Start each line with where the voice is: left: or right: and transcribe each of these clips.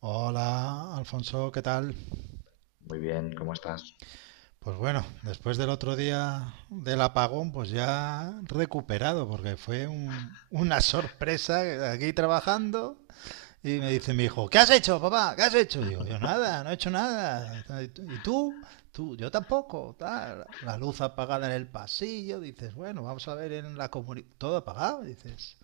right: Hola, Alfonso, ¿qué tal?
left: Muy bien, ¿cómo estás?
right: Pues bueno, después del otro día del apagón, pues ya recuperado, porque fue una sorpresa aquí trabajando y me dice mi hijo, ¿qué has hecho, papá? ¿Qué has hecho? Digo, yo nada, no he hecho nada. ¿Y tú? Tú, yo tampoco. Tal. La luz apagada en el pasillo, dices, bueno, vamos a ver en la comunidad, todo apagado, dices.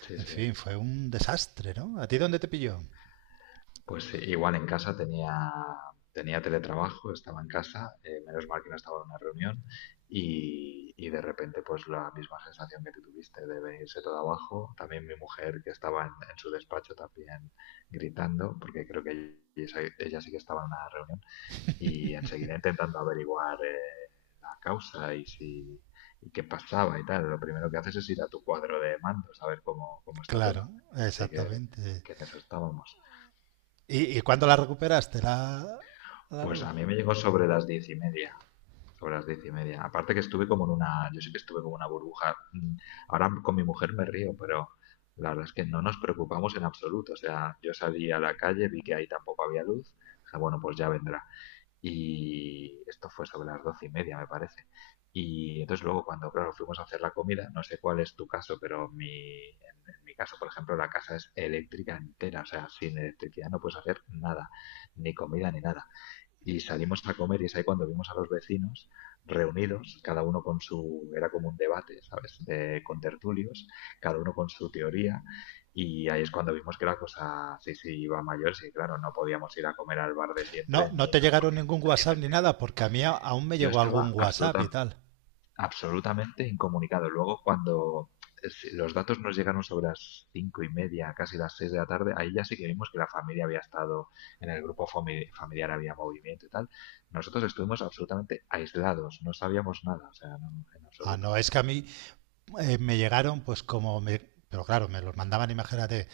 left: Sí,
right: En
left: sí.
right: fin, fue un desastre, ¿no? ¿A ti dónde te pilló?
left: Pues sí, igual en casa tenía teletrabajo, estaba en casa, menos mal que no estaba en una reunión y de repente pues la misma sensación que tú tuviste de venirse todo abajo. También mi mujer que estaba en su despacho también gritando porque creo que ella sí que estaba en una reunión y enseguida intentando averiguar la causa y si y qué pasaba y tal. Lo primero que haces es ir a tu cuadro de mandos a ver cómo está todo.
right: Claro,
left: Así que,
right: exactamente.
left: que en eso estábamos.
right: Y cuándo la recuperaste la, la
left: Pues
right: luz?
left: a mí me llegó sobre las 10:30. Sobre las diez y media. Aparte que estuve como en una, yo sé que estuve como una burbuja. Ahora con mi mujer me río, pero la verdad es que no nos preocupamos en absoluto. O sea, yo salí a la calle, vi que ahí tampoco había luz. Dije, bueno, pues ya vendrá. Y esto fue sobre las 12:30, me parece. Y entonces luego cuando, claro, fuimos a hacer la comida, no sé cuál es tu caso, pero mi, en mi caso, por ejemplo, la casa es eléctrica entera, o sea, sin electricidad no puedes hacer nada, ni comida ni nada y salimos a comer y es ahí cuando vimos a los vecinos reunidos, cada uno con su, era como un debate, ¿sabes? De, con tertulios, cada uno con su teoría y ahí es cuando vimos que la cosa sí, sí iba mayor, sí, claro, no podíamos ir a comer al bar de
right: No,
left: siempre
right: no
left: ni
right: te
left: nada,
right: llegaron
left: porque
right: ningún
left: nadie
right: WhatsApp ni
left: tendría.
right: nada, porque a mí aún me
left: Yo
right: llegó
left: estaba
right: algún WhatsApp y
left: absolutamente
right: tal.
left: absolutamente incomunicado. Luego, cuando si los datos nos llegaron sobre las 5:30, casi las 6 de la tarde, ahí ya sí que vimos que la familia había estado en el grupo familiar, había movimiento y tal. Nosotros estuvimos absolutamente aislados, no sabíamos nada, o sea, no, en
right: Ah,
left: absoluto.
right: no, es que a mí me llegaron, pues como me. Pero claro, me los mandaban, imagínate.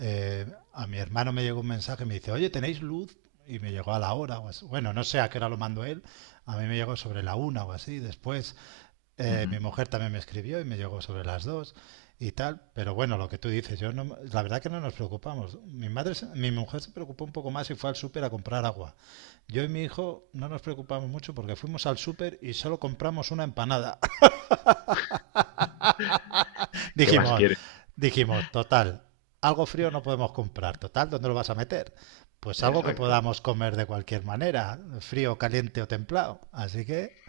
right: eh, a mi hermano me llegó un mensaje y me dice, oye, ¿tenéis luz? Y me llegó a la hora o así. Bueno, no sé a qué hora lo mandó él. A mí me llegó sobre la una o así. Después
left: Ujú.
right: mi mujer también me escribió y me llegó sobre las dos y tal, pero bueno, lo que tú dices, yo no, la verdad que no nos preocupamos. Mi madre, mi mujer se preocupó un poco más y fue al súper a comprar agua. Yo y mi hijo no nos preocupamos mucho porque fuimos al súper y solo compramos una empanada.
left: ¿Qué más
right: Dijimos,
left: quieres?
right: dijimos, total, algo frío no podemos comprar, total, ¿dónde lo vas a meter? Pues algo que
left: Exacto.
right: podamos comer de cualquier manera, frío, caliente o templado. Así que,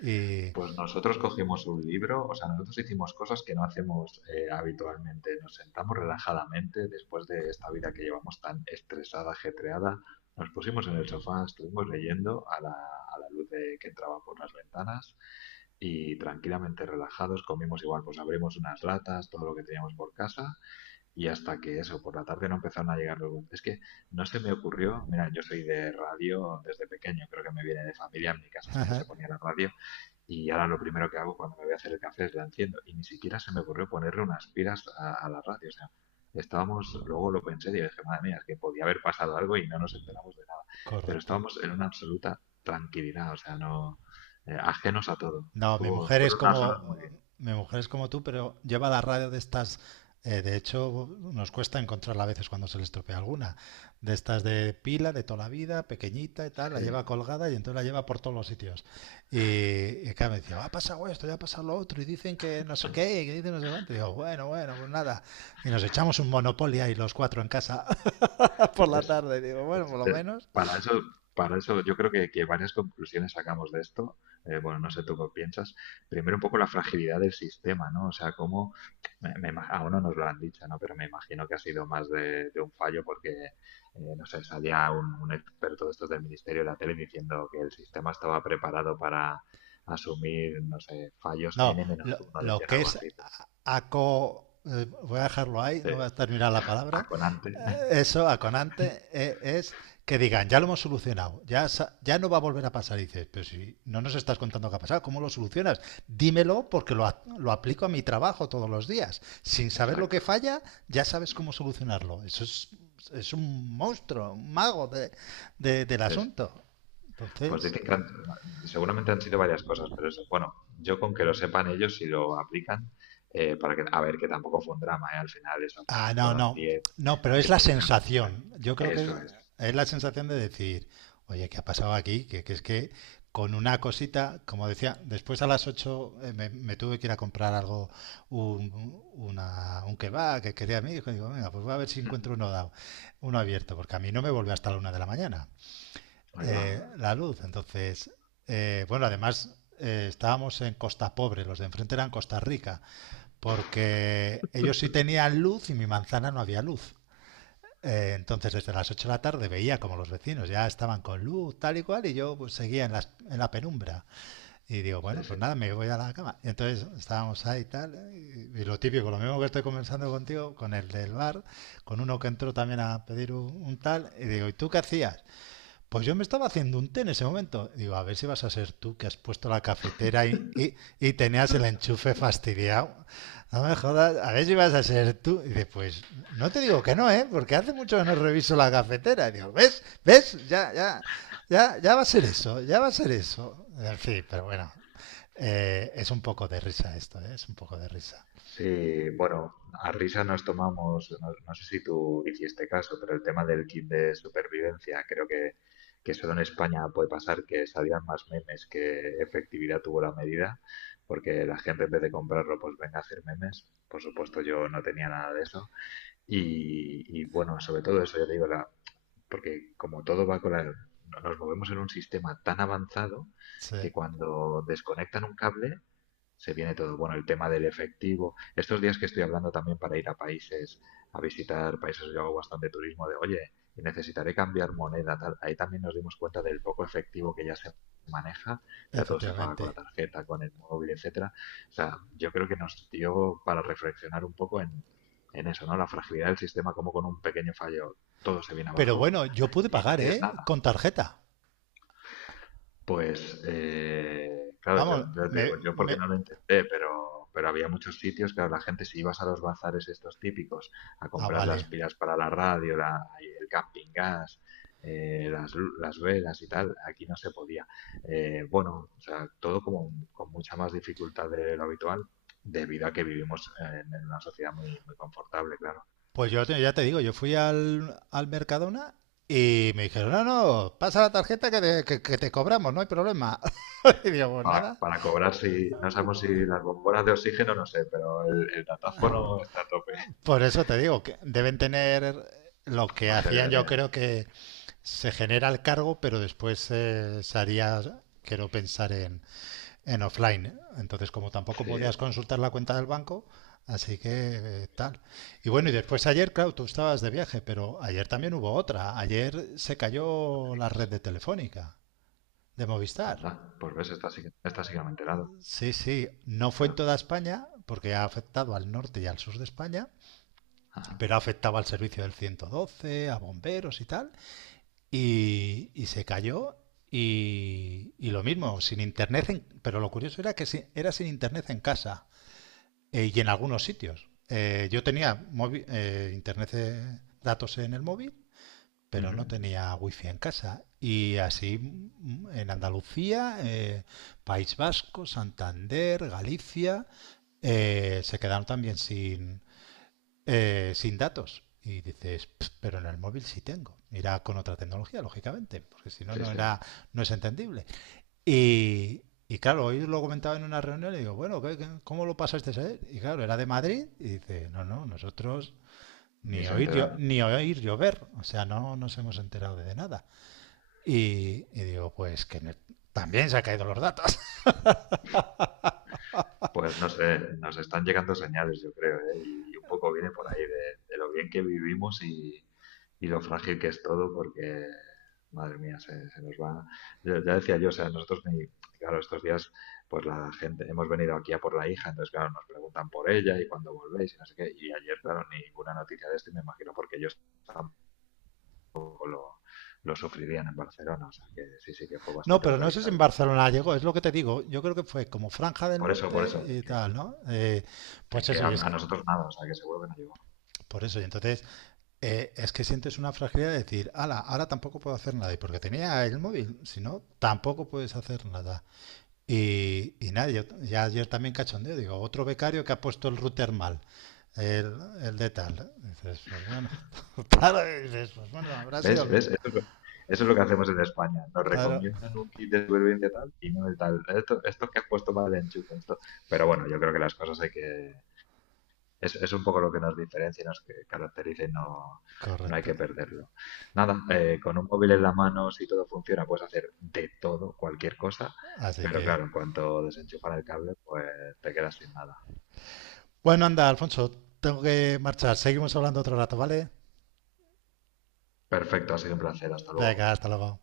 right: y,
left: Pues nosotros cogimos un libro, o sea, nosotros hicimos cosas que no hacemos habitualmente. Nos sentamos relajadamente después de esta vida que llevamos tan estresada, ajetreada. Nos pusimos en el sofá, estuvimos leyendo a la luz que entraba por las ventanas y tranquilamente relajados comimos igual, pues abrimos unas latas, todo lo que teníamos por casa y hasta que eso, por la tarde no empezaron a llegar los... Es que no se me ocurrió, mira, yo soy de radio desde pequeño, creo que me viene de familia, en mi casa siempre se ponía la radio. Y ahora lo primero que hago cuando me voy a hacer el café es la enciendo. Y ni siquiera se me ocurrió ponerle unas pilas a la radio. O sea, estábamos, luego lo pensé y dije, madre mía, es que podía haber pasado algo y no nos enteramos de nada. Pero
right: correcto.
left: estábamos en una absoluta tranquilidad, o sea, no, ajenos a todo.
right: No, mi
left: Estuvo,
right: mujer es
left: fueron unas horas
right: como,
left: muy bien.
right: mi mujer es como tú, pero lleva la radio de estas. De hecho, nos cuesta encontrarla a veces cuando se le estropea alguna. De estas de pila, de toda la vida, pequeñita y tal, la
left: Sí.
right: lleva colgada y entonces la lleva por todos los sitios. Y claro, me decía, ha pasado esto, ya ha pasado lo otro, y dicen que no sé qué, y que dicen no sé cuánto. Y digo, bueno, bueno, pues nada. Y nos echamos un Monopoly ahí los cuatro en casa por la
left: ¿Ves?
right: tarde. Y digo, bueno, por lo
left: Este,
right: menos...
left: para eso, para eso yo creo que varias conclusiones sacamos de esto. Bueno, no sé tú qué piensas. Primero, un poco la fragilidad del sistema, ¿no? O sea, cómo, me- me ima- aún no nos lo han dicho, ¿no? Pero me imagino que ha sido más de un fallo porque, no sé, salía un experto de estos del Ministerio de la Tele diciendo que el sistema estaba preparado para asumir, no sé, fallos
right: No,
left: n uno,
right: lo
left: decían
right: que
left: algo
right: es
left: así. Pero,
right: voy a dejarlo ahí,
left: sí,
right: no voy a terminar la palabra.
left: Aconante.
right: Eso, aconante, es que digan, ya lo hemos solucionado, ya, ya no va a volver a pasar. Y dices, pero si no nos estás contando qué ha pasado, ¿cómo lo solucionas? Dímelo porque lo, lo aplico a mi trabajo todos los días. Sin saber lo que
left: Exacto.
right: falla, ya sabes cómo solucionarlo. Eso es un monstruo, un mago del
left: Sí, sí.
right: asunto.
left: Pues
right: Entonces,
left: dicen que seguramente han sido varias cosas, pero eso, bueno, yo, con que lo sepan ellos si lo aplican, para que, a ver, que tampoco fue un drama, ¿eh? Al final eso,
right: ah,
left: pues
right: no,
left: fueron
right: no. No, pero es
left: 10
right: la
left: personas.
right: sensación. Yo creo que
left: Eso es.
right: es la sensación de decir, oye, ¿qué ha pasado aquí? Que es que con una cosita, como decía, después a las 8 me, me tuve que ir a comprar algo, un, un kebab que quería mi hijo. Y digo, venga, pues voy a ver si encuentro uno dado, uno abierto, porque a mí no me vuelve hasta la una de la mañana
left: Ahí va.
right: la luz. Entonces, bueno, además estábamos en Costa Pobre, los de enfrente eran Costa Rica. Porque ellos sí tenían luz y mi manzana no había luz. Entonces, desde las 8 de la tarde veía como los vecinos ya estaban con luz, tal y cual, y yo pues, seguía en la penumbra. Y digo, bueno,
left: Sí, sí.
right: pues nada, me voy a la cama. Y entonces estábamos ahí tal, y lo típico, lo mismo que estoy conversando contigo, con el del bar, con uno que entró también a pedir un tal, y digo, ¿y tú qué hacías? Pues yo me estaba haciendo un té en ese momento. Digo, a ver si vas a ser tú que has puesto la cafetera y y tenías el enchufe fastidiado. No me jodas, a ver si vas a ser tú. Y dice, pues no te digo que no, ¿eh? Porque hace mucho que no reviso la cafetera. Y digo, ¿ves? ¿Ves? Ya, ya, ya, ya va a ser eso, ya va a ser eso. En fin, pero bueno, es un poco de risa esto, ¿eh? Es un poco de risa.
left: Sí, bueno, a risa nos tomamos, no, no sé si tú hiciste caso, pero el tema del kit de supervivencia, creo que solo en España puede pasar que salían más memes que efectividad tuvo la medida, porque la gente en vez de comprarlo, pues venga a hacer memes. Por supuesto, yo no tenía nada de eso. Y bueno, sobre todo eso, yo te digo, porque como todo va con nos movemos en un sistema tan avanzado
right: Sí,
left: que cuando desconectan un cable se viene todo. Bueno, el tema del efectivo. Estos días que estoy hablando también para ir a países, a visitar países, yo hago bastante turismo de, oye, necesitaré cambiar moneda, tal. Ahí también nos dimos cuenta del poco efectivo que ya se maneja, ya todo se paga con la
right: efectivamente.
left: tarjeta, con el móvil, etcétera. O sea, yo creo que nos dio para reflexionar un poco en eso, ¿no? La fragilidad del sistema, como con un pequeño fallo todo se viene
right: Pero
left: abajo
right: bueno, yo pude
left: y no
right: pagar,
left: tienes
right: ¿eh?
left: nada.
right: Con tarjeta.
left: Pues, claro, yo,
right: Vamos,
left: yo te digo,
right: me,
left: yo porque
right: me...
left: no lo intenté, pero había muchos sitios, claro, la gente si ibas a los bazares estos típicos a
right: Ah,
left: comprar las
right: vale.
left: pilas para la radio, el camping gas, las velas y tal, aquí no se podía. Bueno, o sea, todo como con mucha más dificultad de lo habitual, debido a que vivimos en una sociedad muy, muy confortable, claro.
right: Pues yo ya te digo, yo fui al, al Mercadona y me dijeron, no, no, pasa la tarjeta que te, que te cobramos, no hay problema. Y digo, pues
left: Para,
right: nada.
left: para cobrar, si, no sabemos si las bombonas de oxígeno, no sé, pero el datáfono está a tope.
right: Por eso te digo, que deben tener lo que
left: Magia
right: hacían, yo
left: gracias.
right: creo que se genera el cargo, pero después se haría, quiero pensar en offline. Entonces, como tampoco podías
left: Sí,
right: consultar la cuenta del banco, así que tal. Y bueno, y después ayer, claro, tú estabas de viaje, pero ayer también hubo otra. Ayer se cayó la red
left: digas,
right: de Telefónica, de Movistar.
left: anda, pues ves, esta sí que no me he enterado,
right: Sí, sí, no fue en
left: claro.
right: toda España, porque ha afectado al norte y al sur de España,
left: Ajá.
right: pero afectaba al servicio del 112, a bomberos y tal. Y se cayó y lo mismo, sin internet, en- pero lo curioso era que era sin internet en casa. Y en algunos sitios. Yo tenía móvil, internet de datos en el móvil, pero no
left: Ujú.
right: tenía wifi en casa. Y así mm, en Andalucía, País Vasco, Santander, Galicia, se quedaron también sin, sin datos. Y dices, pero en el móvil sí tengo. Irá con otra tecnología, lógicamente, porque si no,
left: Sí,
right: no,
left: sí,
right: era, no es entendible. Y claro, hoy lo comentaba en una reunión y digo, bueno, ¿cómo lo pasaste ayer? Y claro, era de Madrid y dice, no, no, nosotros
left: ni
right: ni
left: se
right: oír,
left: enteran.
right: ni oír llover, o sea, no nos hemos enterado de nada. Y digo, pues que también se han caído los datos.
left: Pues no sé, nos están llegando señales, yo creo, ¿eh? Y un poco viene por ahí de lo bien que vivimos y lo frágil que es todo, porque, madre mía, se nos va. Ya decía yo, o sea, nosotros, ni, claro, estos días, pues la gente, hemos venido aquí a por la hija, entonces, claro, nos preguntan por ella y cuándo volvéis y no sé qué. Y ayer, claro, ninguna noticia de esto y me imagino porque ellos poco lo sufrirían en Barcelona, o sea que sí, sí que fue
right: No,
left: bastante
right: pero no sé si en
left: localizado.
right: Barcelona llegó, es lo que te digo, yo creo que fue como Franja del
left: Por
right: Norte
left: eso,
right: y tal, ¿no? Pues
left: que
right: eso,
left: a,
right: y es
left: a
right: que...
left: nosotros nada, o sea que seguro que no llegó.
right: Por eso, y entonces es que sientes una fragilidad de decir, ala, ahora tampoco puedo hacer nada. Y porque tenía el móvil, si no, tampoco puedes hacer nada. Y nada, yo, ya ayer también cachondeo, digo, otro becario que ha puesto el router mal. El, el de tal. Dices, pues bueno, claro, dices, pues bueno, habrá sido.
left: ¿Ves?
right: El-
left: ¿Ves? Eso es lo que hacemos en España. Nos
right: Claro,
left: recomiendan un kit de supervivencia tal y no el tal. Esto que has puesto mal de enchufe, esto. Pero bueno, yo creo que las cosas es un poco lo que nos diferencia y nos caracteriza y no, no hay
right: correcto.
left: que perderlo. Nada, con un móvil en la mano, si todo funciona, puedes hacer de todo, cualquier cosa,
right: Así
left: pero
right: que.
left: claro, en cuanto desenchufan el cable, pues te quedas sin nada.
right: Bueno, anda, Alfonso, tengo que marchar. Seguimos hablando otro rato, ¿vale?
left: Perfecto, ha sido un placer, hasta luego.
right: Venga, hasta luego.